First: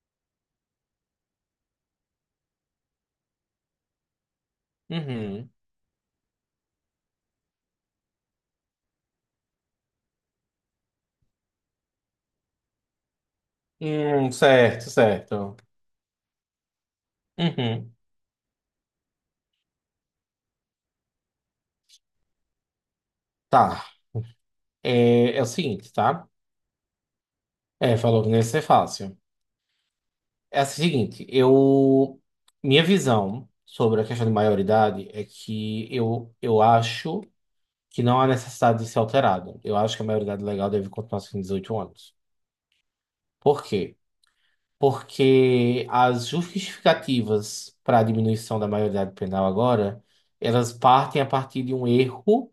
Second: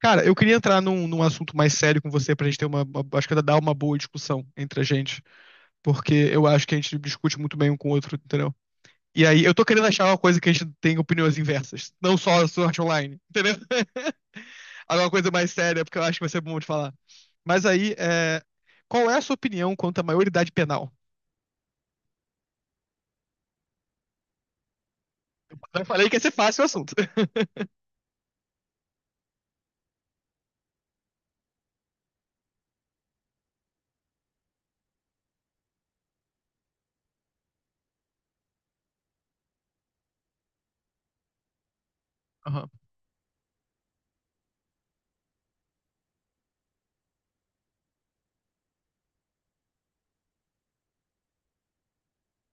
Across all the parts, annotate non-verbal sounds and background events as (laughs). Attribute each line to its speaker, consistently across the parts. Speaker 1: Cara, eu queria entrar num assunto mais sério com você pra gente ter Acho que dá uma boa discussão entre a gente.
Speaker 2: Uhum.
Speaker 1: Porque eu acho que a gente discute muito bem um com o outro, entendeu? E aí, eu tô querendo achar uma coisa que a gente tem opiniões inversas. Não só a sorte online, entendeu? (laughs)
Speaker 2: Certo,
Speaker 1: Alguma coisa mais
Speaker 2: certo.
Speaker 1: séria, porque eu acho que vai ser bom de falar. Mas aí,
Speaker 2: Uhum.
Speaker 1: qual é a sua opinião quanto à maioridade penal?
Speaker 2: Tá. É o
Speaker 1: Eu
Speaker 2: seguinte,
Speaker 1: falei que ia
Speaker 2: tá?
Speaker 1: ser fácil o assunto. (laughs)
Speaker 2: É, falou que não ia ser fácil. É o seguinte, eu. Minha visão sobre a questão de maioridade é que eu acho que não há necessidade de ser alterado. Eu acho que a maioridade legal deve continuar sendo 18 anos.
Speaker 1: Aham.
Speaker 2: Por quê? Porque as justificativas para a diminuição da maioridade penal agora, elas partem a partir de um erro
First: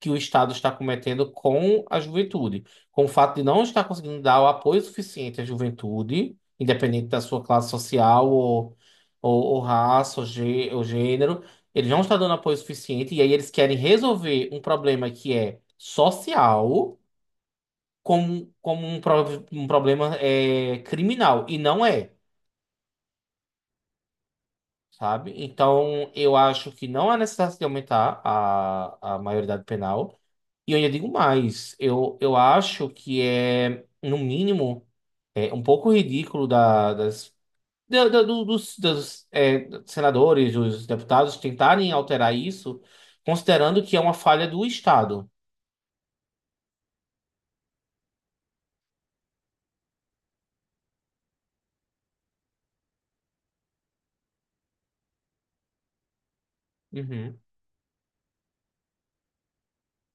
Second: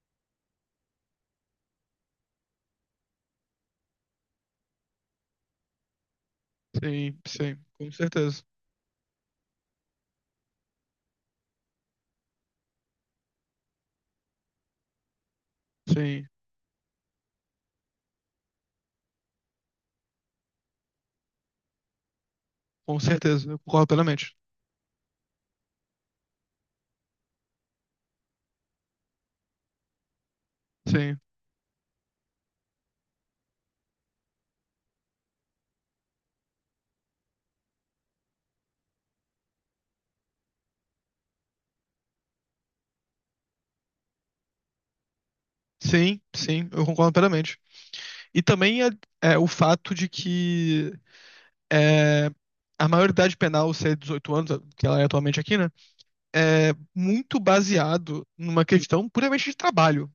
Speaker 2: que o Estado está cometendo com a juventude, com o fato de não estar conseguindo dar o apoio suficiente à juventude, independente
Speaker 1: Sim,
Speaker 2: da sua
Speaker 1: sim,
Speaker 2: classe
Speaker 1: com
Speaker 2: social
Speaker 1: certeza.
Speaker 2: ou raça ou gênero, eles não estão dando apoio suficiente e aí eles querem resolver um problema que é
Speaker 1: Sim,
Speaker 2: social como um problema criminal, e não é.
Speaker 1: com certeza. Eu concordo plenamente.
Speaker 2: Sabe? Então, eu acho que não há necessidade de aumentar a maioridade penal. E eu ainda digo
Speaker 1: Sim,
Speaker 2: mais, eu acho que é, no mínimo, é um pouco ridículo da- das, da- da- do- dos, dos, é, senadores, dos deputados tentarem alterar isso, considerando que é uma falha do Estado.
Speaker 1: sim, sim, eu concordo plenamente. E também é, é o fato de que é, a maioridade penal ser 18 anos, que ela é atualmente aqui, né? É
Speaker 2: Uhum.
Speaker 1: muito baseado numa questão puramente de trabalho.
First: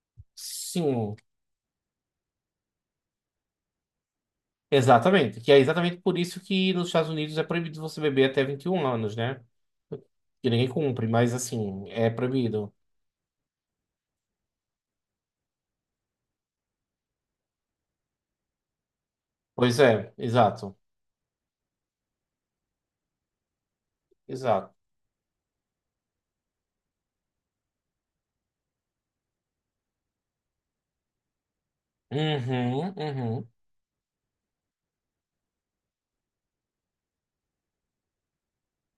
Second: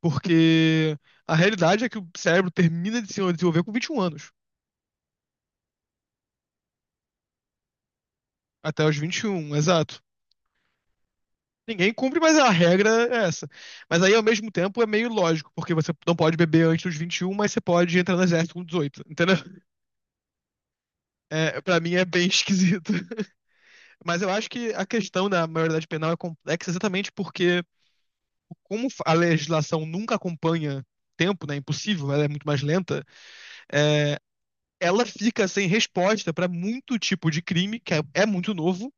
Speaker 1: Porque
Speaker 2: Sim,
Speaker 1: a realidade é que o cérebro termina de se desenvolver com 21 anos.
Speaker 2: exatamente. Que é exatamente por isso que nos Estados Unidos é proibido você beber até vinte e
Speaker 1: Até
Speaker 2: um
Speaker 1: os
Speaker 2: anos,
Speaker 1: vinte e
Speaker 2: né?
Speaker 1: um, exato.
Speaker 2: Que ninguém cumpre, mas assim,
Speaker 1: Ninguém
Speaker 2: é
Speaker 1: cumpre, mas a
Speaker 2: proibido.
Speaker 1: regra é essa. Mas aí, ao mesmo tempo, é meio lógico, porque você não pode beber antes dos 21, mas você pode entrar no exército com 18. Entendeu?
Speaker 2: Pois é, exato,
Speaker 1: É, pra mim é bem (laughs) esquisito. Mas eu acho que
Speaker 2: exato.
Speaker 1: a questão da maioridade penal é complexa exatamente porque, como a legislação nunca acompanha tempo, né? É impossível, ela é muito mais
Speaker 2: Uhum,
Speaker 1: lenta,
Speaker 2: uhum,
Speaker 1: é, ela fica sem resposta para muito tipo de crime que é, é muito novo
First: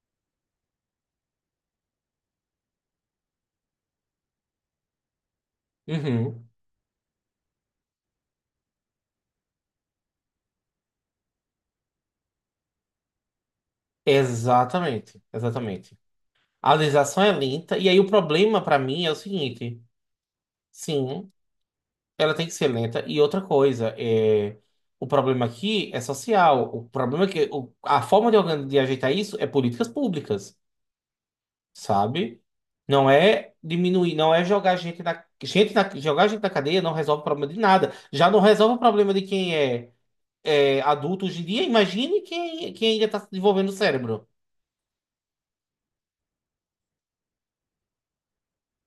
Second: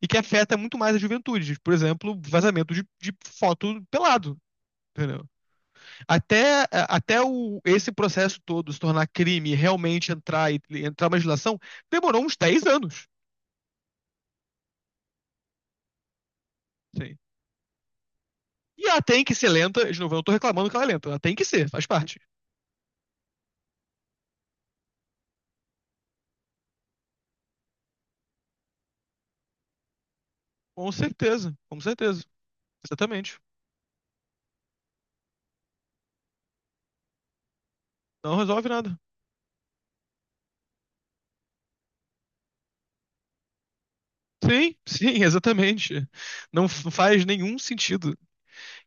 Speaker 1: e que afeta muito mais a juventude. Por exemplo, vazamento de foto pelado. Entendeu?
Speaker 2: uhum.
Speaker 1: Até esse processo todo se tornar crime e realmente entrar e entrar uma legislação, demorou uns 10 anos.
Speaker 2: Exatamente, exatamente. A
Speaker 1: Sim.
Speaker 2: legislação é lenta, e aí o problema pra
Speaker 1: E ela
Speaker 2: mim é o
Speaker 1: tem que ser
Speaker 2: seguinte:
Speaker 1: lenta. De novo, eu não tô reclamando que ela é lenta. Ela
Speaker 2: sim,
Speaker 1: tem que ser, faz parte.
Speaker 2: ela tem que ser lenta, e outra coisa, o problema aqui é social. O problema é que a forma de ajeitar isso é políticas públicas,
Speaker 1: Com certeza, com certeza.
Speaker 2: sabe? Não
Speaker 1: Exatamente.
Speaker 2: é diminuir, não é jogar gente na cadeia não resolve o problema de nada. Já
Speaker 1: Não
Speaker 2: não
Speaker 1: resolve
Speaker 2: resolve o
Speaker 1: nada.
Speaker 2: problema de quem é adulto hoje em dia. Imagine quem ainda está desenvolvendo o cérebro.
Speaker 1: Sim, sim, (laughs) exatamente. Não faz nenhum sentido.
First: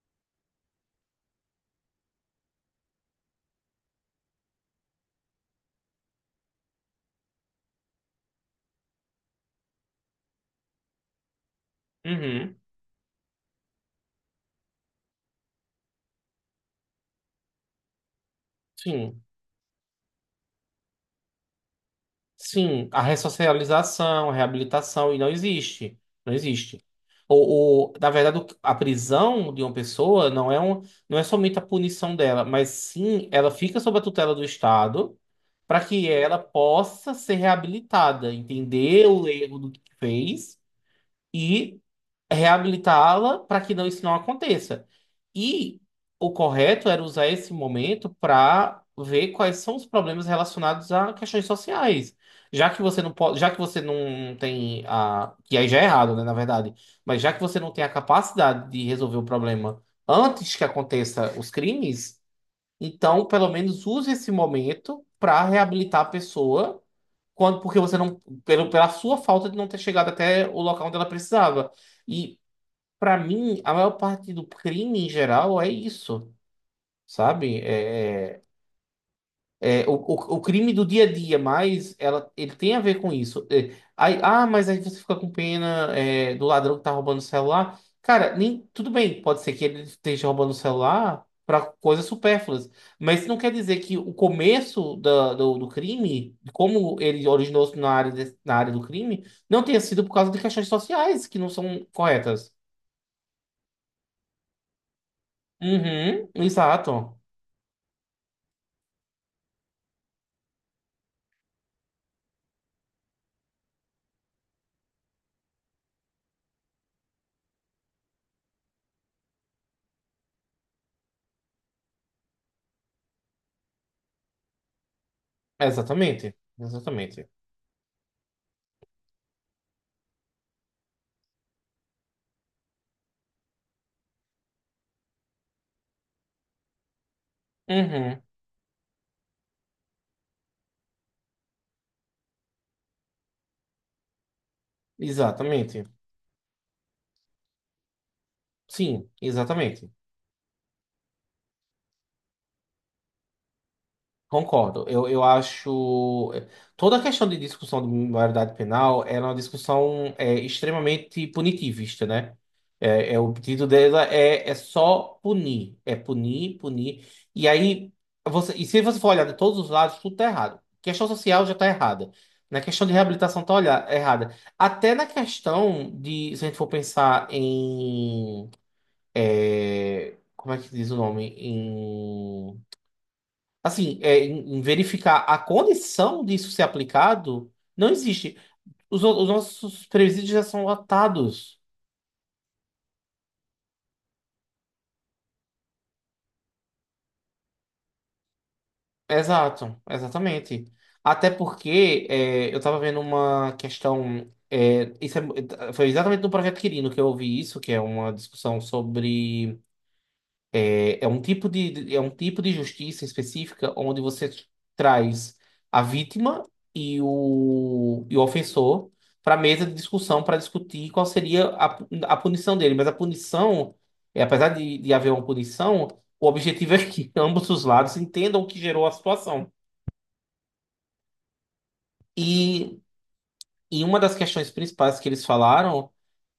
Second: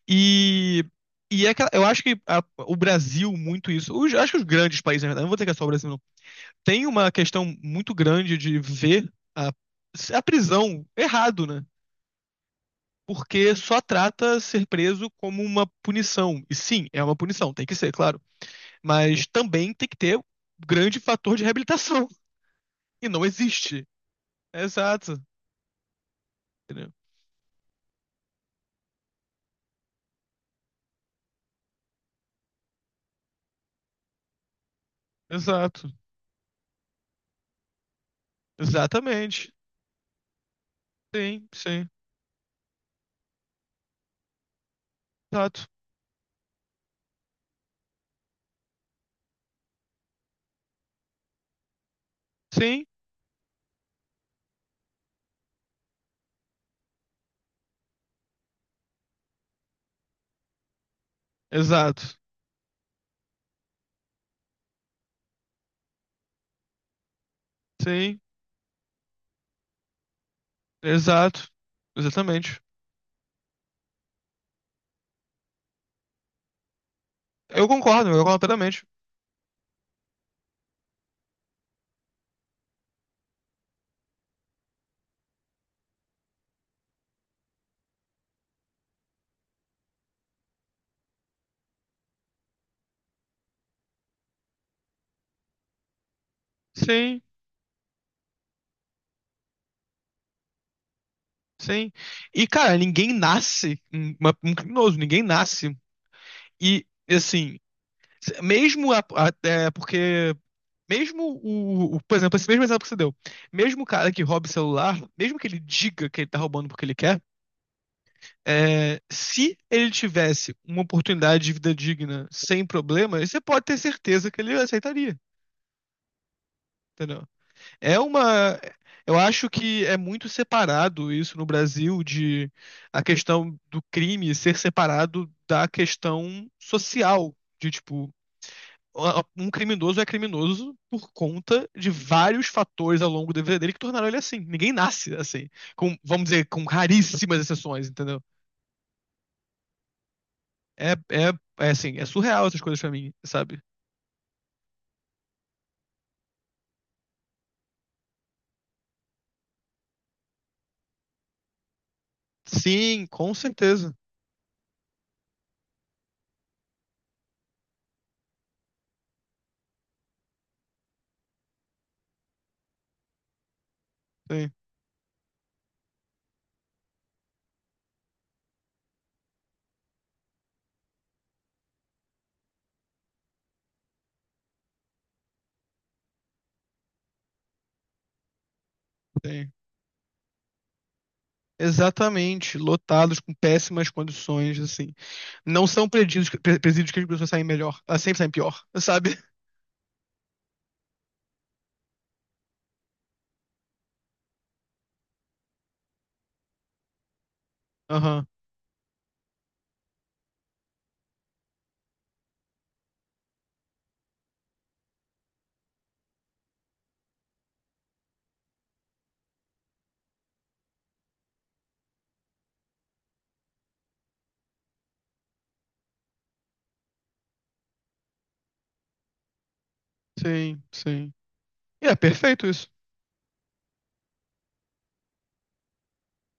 Speaker 1: E, e, é que eu acho que o Brasil, muito isso. Acho que os grandes países, na verdade, não vou dizer que é só o Brasil, não. Tem uma questão muito grande de ver a prisão errado, né?
Speaker 2: Uhum,
Speaker 1: Porque só trata ser preso como uma punição. E sim, é uma punição, tem que ser, claro.
Speaker 2: sim.
Speaker 1: Mas também tem que ter um grande fator de reabilitação. (laughs)
Speaker 2: Sim, a
Speaker 1: E não existe.
Speaker 2: ressocialização, a reabilitação,
Speaker 1: Exato.
Speaker 2: e não existe. Não existe.
Speaker 1: Entendeu?
Speaker 2: Ou, na verdade, a prisão de uma pessoa não é somente a punição dela, mas sim ela fica sob a tutela do Estado para
Speaker 1: Exato.
Speaker 2: que ela possa ser reabilitada, entender o
Speaker 1: Exatamente.
Speaker 2: erro do que fez
Speaker 1: Sim,
Speaker 2: e
Speaker 1: sim.
Speaker 2: reabilitá-la para que não, isso não aconteça.
Speaker 1: Exato.
Speaker 2: E o correto era usar esse momento para ver quais são os problemas relacionados a questões sociais. Já que
Speaker 1: Sim.
Speaker 2: você não pode, já que você não tem a, que aí já é errado, né, na verdade, mas já que você não tem a capacidade de resolver o problema antes que aconteça os
Speaker 1: Exato.
Speaker 2: crimes, então pelo menos use esse momento para reabilitar a pessoa quando porque você não
Speaker 1: Sim.
Speaker 2: pela sua falta de não ter chegado até o local onde ela
Speaker 1: Exato.
Speaker 2: precisava. E
Speaker 1: Exatamente.
Speaker 2: pra mim, a maior parte do crime em geral é isso, sabe?
Speaker 1: Eu concordo plenamente.
Speaker 2: É o crime do dia a dia, mas ele tem a ver com isso. É, aí, ah, mas aí você fica com pena, do ladrão que tá roubando o celular. Cara, nem, tudo bem, pode ser que ele esteja roubando o celular pra coisas supérfluas, mas isso não quer dizer que o começo do crime, como
Speaker 1: Sim,
Speaker 2: ele originou-se na área, na área do crime, não tenha sido por causa de questões sociais que não são
Speaker 1: sim. E,
Speaker 2: corretas.
Speaker 1: cara, ninguém nasce um criminoso, ninguém nasce.
Speaker 2: Uhum,
Speaker 1: E,
Speaker 2: exato.
Speaker 1: assim, se- mesmo a- até porque Mesmo o- Por exemplo, esse mesmo exemplo que você deu. Mesmo o cara que rouba o celular, mesmo que ele diga que ele tá roubando porque ele quer, se ele tivesse uma oportunidade de vida digna sem problemas, você pode ter certeza que ele aceitaria.
Speaker 2: Exatamente,
Speaker 1: Entendeu?
Speaker 2: exatamente.
Speaker 1: É uma. Eu acho que é muito separado isso no Brasil de a questão do crime ser separado da questão social. De tipo,
Speaker 2: Uhum,
Speaker 1: um criminoso é criminoso por conta de vários fatores ao longo da vida dele que tornaram ele assim. Ninguém nasce assim,
Speaker 2: exatamente.
Speaker 1: com, vamos dizer, com raríssimas exceções, entendeu?
Speaker 2: Sim, exatamente.
Speaker 1: É, é, é assim, é surreal essas coisas pra mim, sabe?
Speaker 2: Concordo. Eu acho. Toda a questão de discussão de maioridade penal ela é uma discussão extremamente punitivista, né?
Speaker 1: Sim, com
Speaker 2: O pedido
Speaker 1: certeza.
Speaker 2: dela é só punir. É punir, punir. E aí, você, e se você for olhar de todos os lados, tudo tá errado. Questão social já tá errada. Na questão de reabilitação tá errada.
Speaker 1: Sim,
Speaker 2: Até na questão de, se a gente for pensar em como é que diz o nome? Assim, em verificar a condição disso ser aplicado, não existe. Os, no- os
Speaker 1: sim.
Speaker 2: nossos presídios já são lotados.
Speaker 1: Exatamente, lotados com péssimas condições, assim. Não são presídios, presídios que as pessoas saem melhor, elas sempre saem pior, (laughs) sabe?
Speaker 2: Exato, exatamente. Até porque eu estava vendo uma questão. Foi exatamente no projeto Quirino que eu ouvi isso, que é uma
Speaker 1: Aham,
Speaker 2: discussão sobre É um tipo de- é um tipo de justiça específica onde você traz a vítima e o ofensor para a mesa de discussão para discutir qual seria a punição dele. Mas a punição, apesar de haver uma punição, o objetivo é que (laughs) ambos os lados entendam o que gerou a situação.
Speaker 1: sim, sim. E é perfeito isso.
Speaker 2: E E uma das questões principais que eles falaram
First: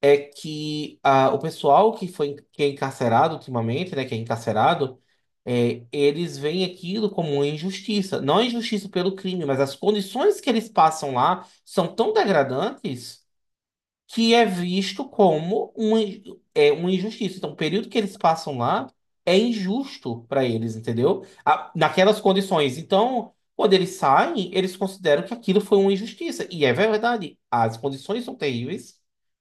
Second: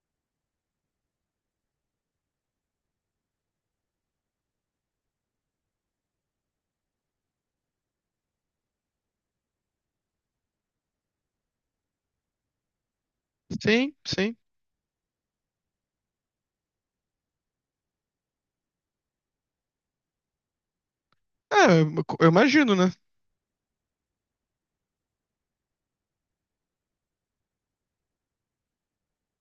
Speaker 2: é que ah, o pessoal que é encarcerado ultimamente, né, que é encarcerado, eles veem aquilo como uma injustiça. Não a injustiça pelo crime, mas as condições que eles passam lá são tão degradantes
Speaker 1: Sim,
Speaker 2: que
Speaker 1: sim.
Speaker 2: é visto como uma injustiça. Então, o período que eles passam lá é injusto para eles, entendeu?
Speaker 1: É, eu
Speaker 2: Naquelas
Speaker 1: eu imagino,
Speaker 2: condições.
Speaker 1: né?
Speaker 2: Então, quando eles saem, eles consideram que aquilo foi uma injustiça. E é verdade, as condições são terríveis.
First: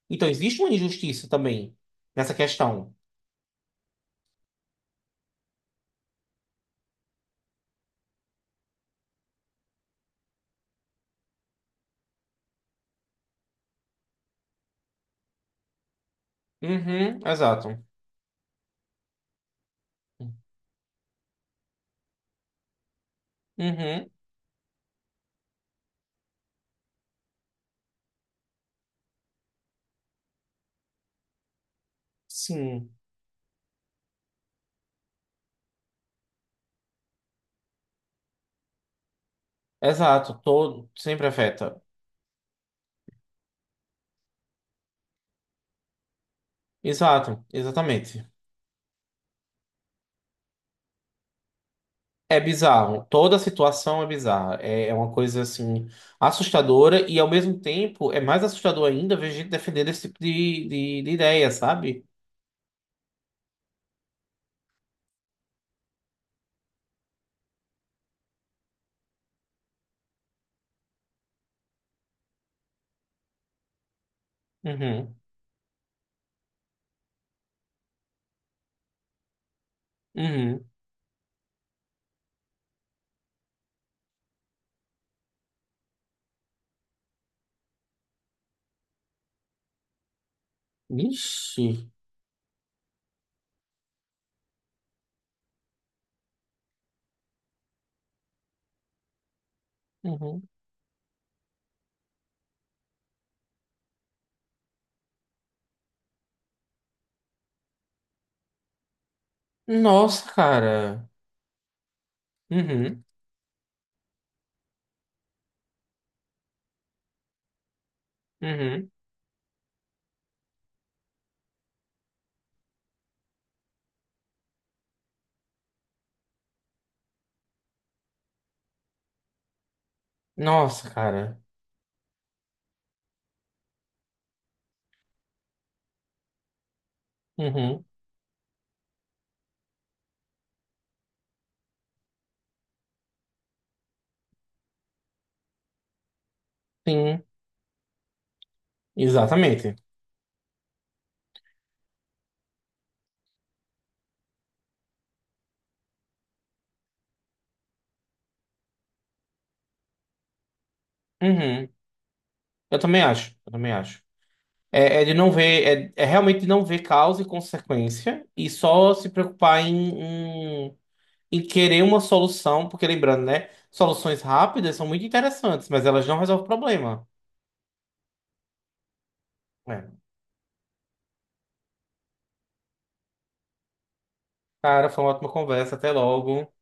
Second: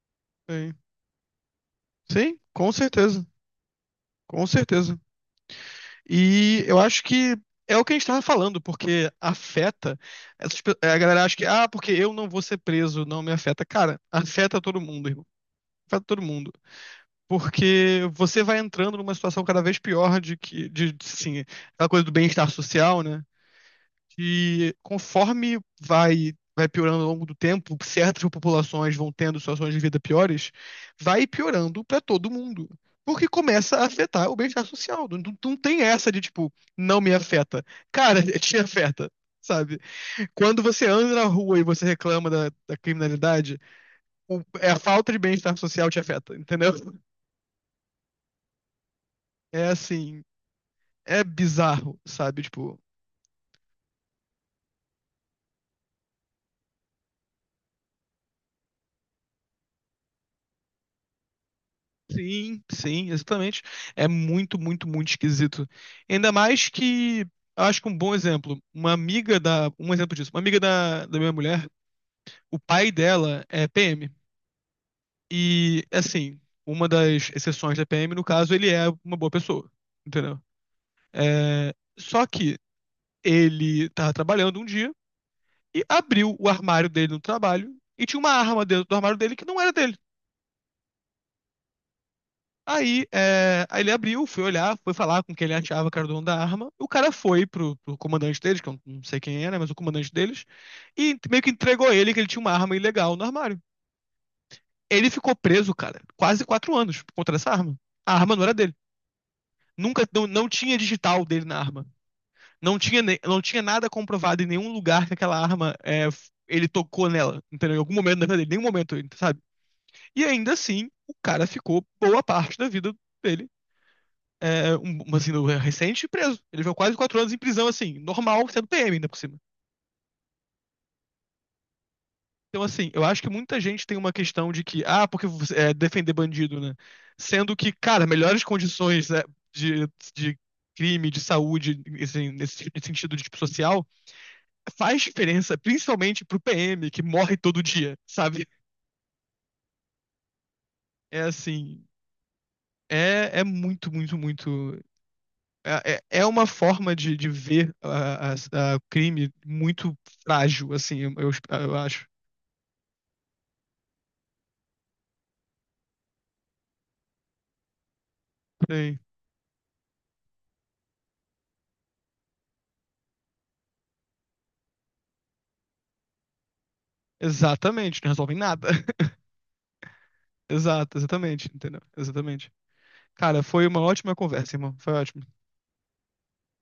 Speaker 2: Então, existe uma
Speaker 1: Sim.
Speaker 2: injustiça também nessa
Speaker 1: Sim, com
Speaker 2: questão.
Speaker 1: certeza, com certeza. E eu acho que é o que a gente estava falando, porque afeta. A galera acha que, ah, porque eu não vou ser preso, não me afeta. Cara, afeta todo mundo, irmão. Afeta todo mundo.
Speaker 2: Uhum, exato.
Speaker 1: Porque você vai entrando numa situação cada vez pior de que, de, assim, aquela coisa do bem-estar social, né?
Speaker 2: Uhum,
Speaker 1: Que conforme vai piorando ao longo do tempo, certas populações vão tendo situações de vida piores, vai piorando pra todo mundo.
Speaker 2: sim,
Speaker 1: Porque começa a afetar o bem-estar social. Não, não tem essa de, tipo, não me afeta. Cara, (laughs) te afeta, sabe?
Speaker 2: exato.
Speaker 1: Quando você
Speaker 2: Todo
Speaker 1: anda na
Speaker 2: sempre
Speaker 1: rua e
Speaker 2: afeta.
Speaker 1: você reclama da criminalidade, é a falta de bem-estar social te afeta, entendeu? (laughs)
Speaker 2: Exato, exatamente.
Speaker 1: É assim, é bizarro, sabe?
Speaker 2: É
Speaker 1: Tipo,
Speaker 2: bizarro. Toda a situação é bizarra. É uma coisa assim assustadora e ao mesmo tempo é mais assustador ainda ver gente defendendo esse tipo de ideia, sabe?
Speaker 1: sim, sim, exatamente. É muito, muito, muito esquisito. Ainda mais que, eu acho que um bom exemplo, um exemplo disso, uma amiga da minha mulher, o pai dela é PM.
Speaker 2: Uhum.
Speaker 1: E, assim, uma das exceções da PM, no caso, ele é uma boa pessoa, entendeu?
Speaker 2: Uhum.
Speaker 1: Só que ele tava trabalhando um dia e abriu o armário dele no trabalho e tinha uma arma dentro do armário dele que não era dele.
Speaker 2: Ixi.
Speaker 1: Aí, ele abriu, foi olhar, foi falar com quem ele achava que era o dono da arma. O cara foi pro comandante deles, que eu não sei quem era, mas o comandante
Speaker 2: Uhum.
Speaker 1: deles, e meio que entregou ele que ele tinha uma arma ilegal no armário. Ele ficou preso, cara, quase 4 anos por conta dessa arma. A arma não era dele. Nunca, não,
Speaker 2: Nossa,
Speaker 1: não tinha
Speaker 2: cara.
Speaker 1: digital dele na arma. Não tinha,
Speaker 2: Uhum.
Speaker 1: não tinha nada comprovado em nenhum lugar que aquela arma ele tocou nela, entendeu? Em algum momento da vida dele, em nenhum
Speaker 2: Uhum.
Speaker 1: momento, sabe? E ainda assim, o cara ficou boa parte da vida dele uma sina recente e preso. Ele viveu quase 4 anos em prisão, assim, normal, sendo PM ainda por cima.
Speaker 2: Nossa, cara.
Speaker 1: Então, assim, eu acho que muita gente tem uma questão de que, ah, porque defender bandido, né? Sendo que,
Speaker 2: Uhum.
Speaker 1: cara, melhores condições né, de, de crime, de saúde, assim, nesse sentido de tipo social, faz diferença, principalmente pro PM, que
Speaker 2: Sim.
Speaker 1: morre todo dia, sabe?
Speaker 2: Exatamente.
Speaker 1: É assim, é muito, muito, muito. É uma forma de ver o crime muito frágil, assim,
Speaker 2: Uhum.
Speaker 1: eu acho.
Speaker 2: Eu também acho. Eu também acho. É de não ver, é realmente de não ver causa e consequência e só
Speaker 1: Sim.
Speaker 2: se preocupar em e querer uma solução, porque lembrando, né? Soluções rápidas são muito interessantes, mas elas não resolvem o problema.
Speaker 1: Exatamente, não resolvem nada. (laughs)
Speaker 2: É.
Speaker 1: Exato, exatamente, entendeu? Exatamente. Cara, foi uma ótima conversa, irmão.
Speaker 2: Cara,
Speaker 1: Foi
Speaker 2: foi uma
Speaker 1: ótimo.
Speaker 2: ótima conversa. Até logo.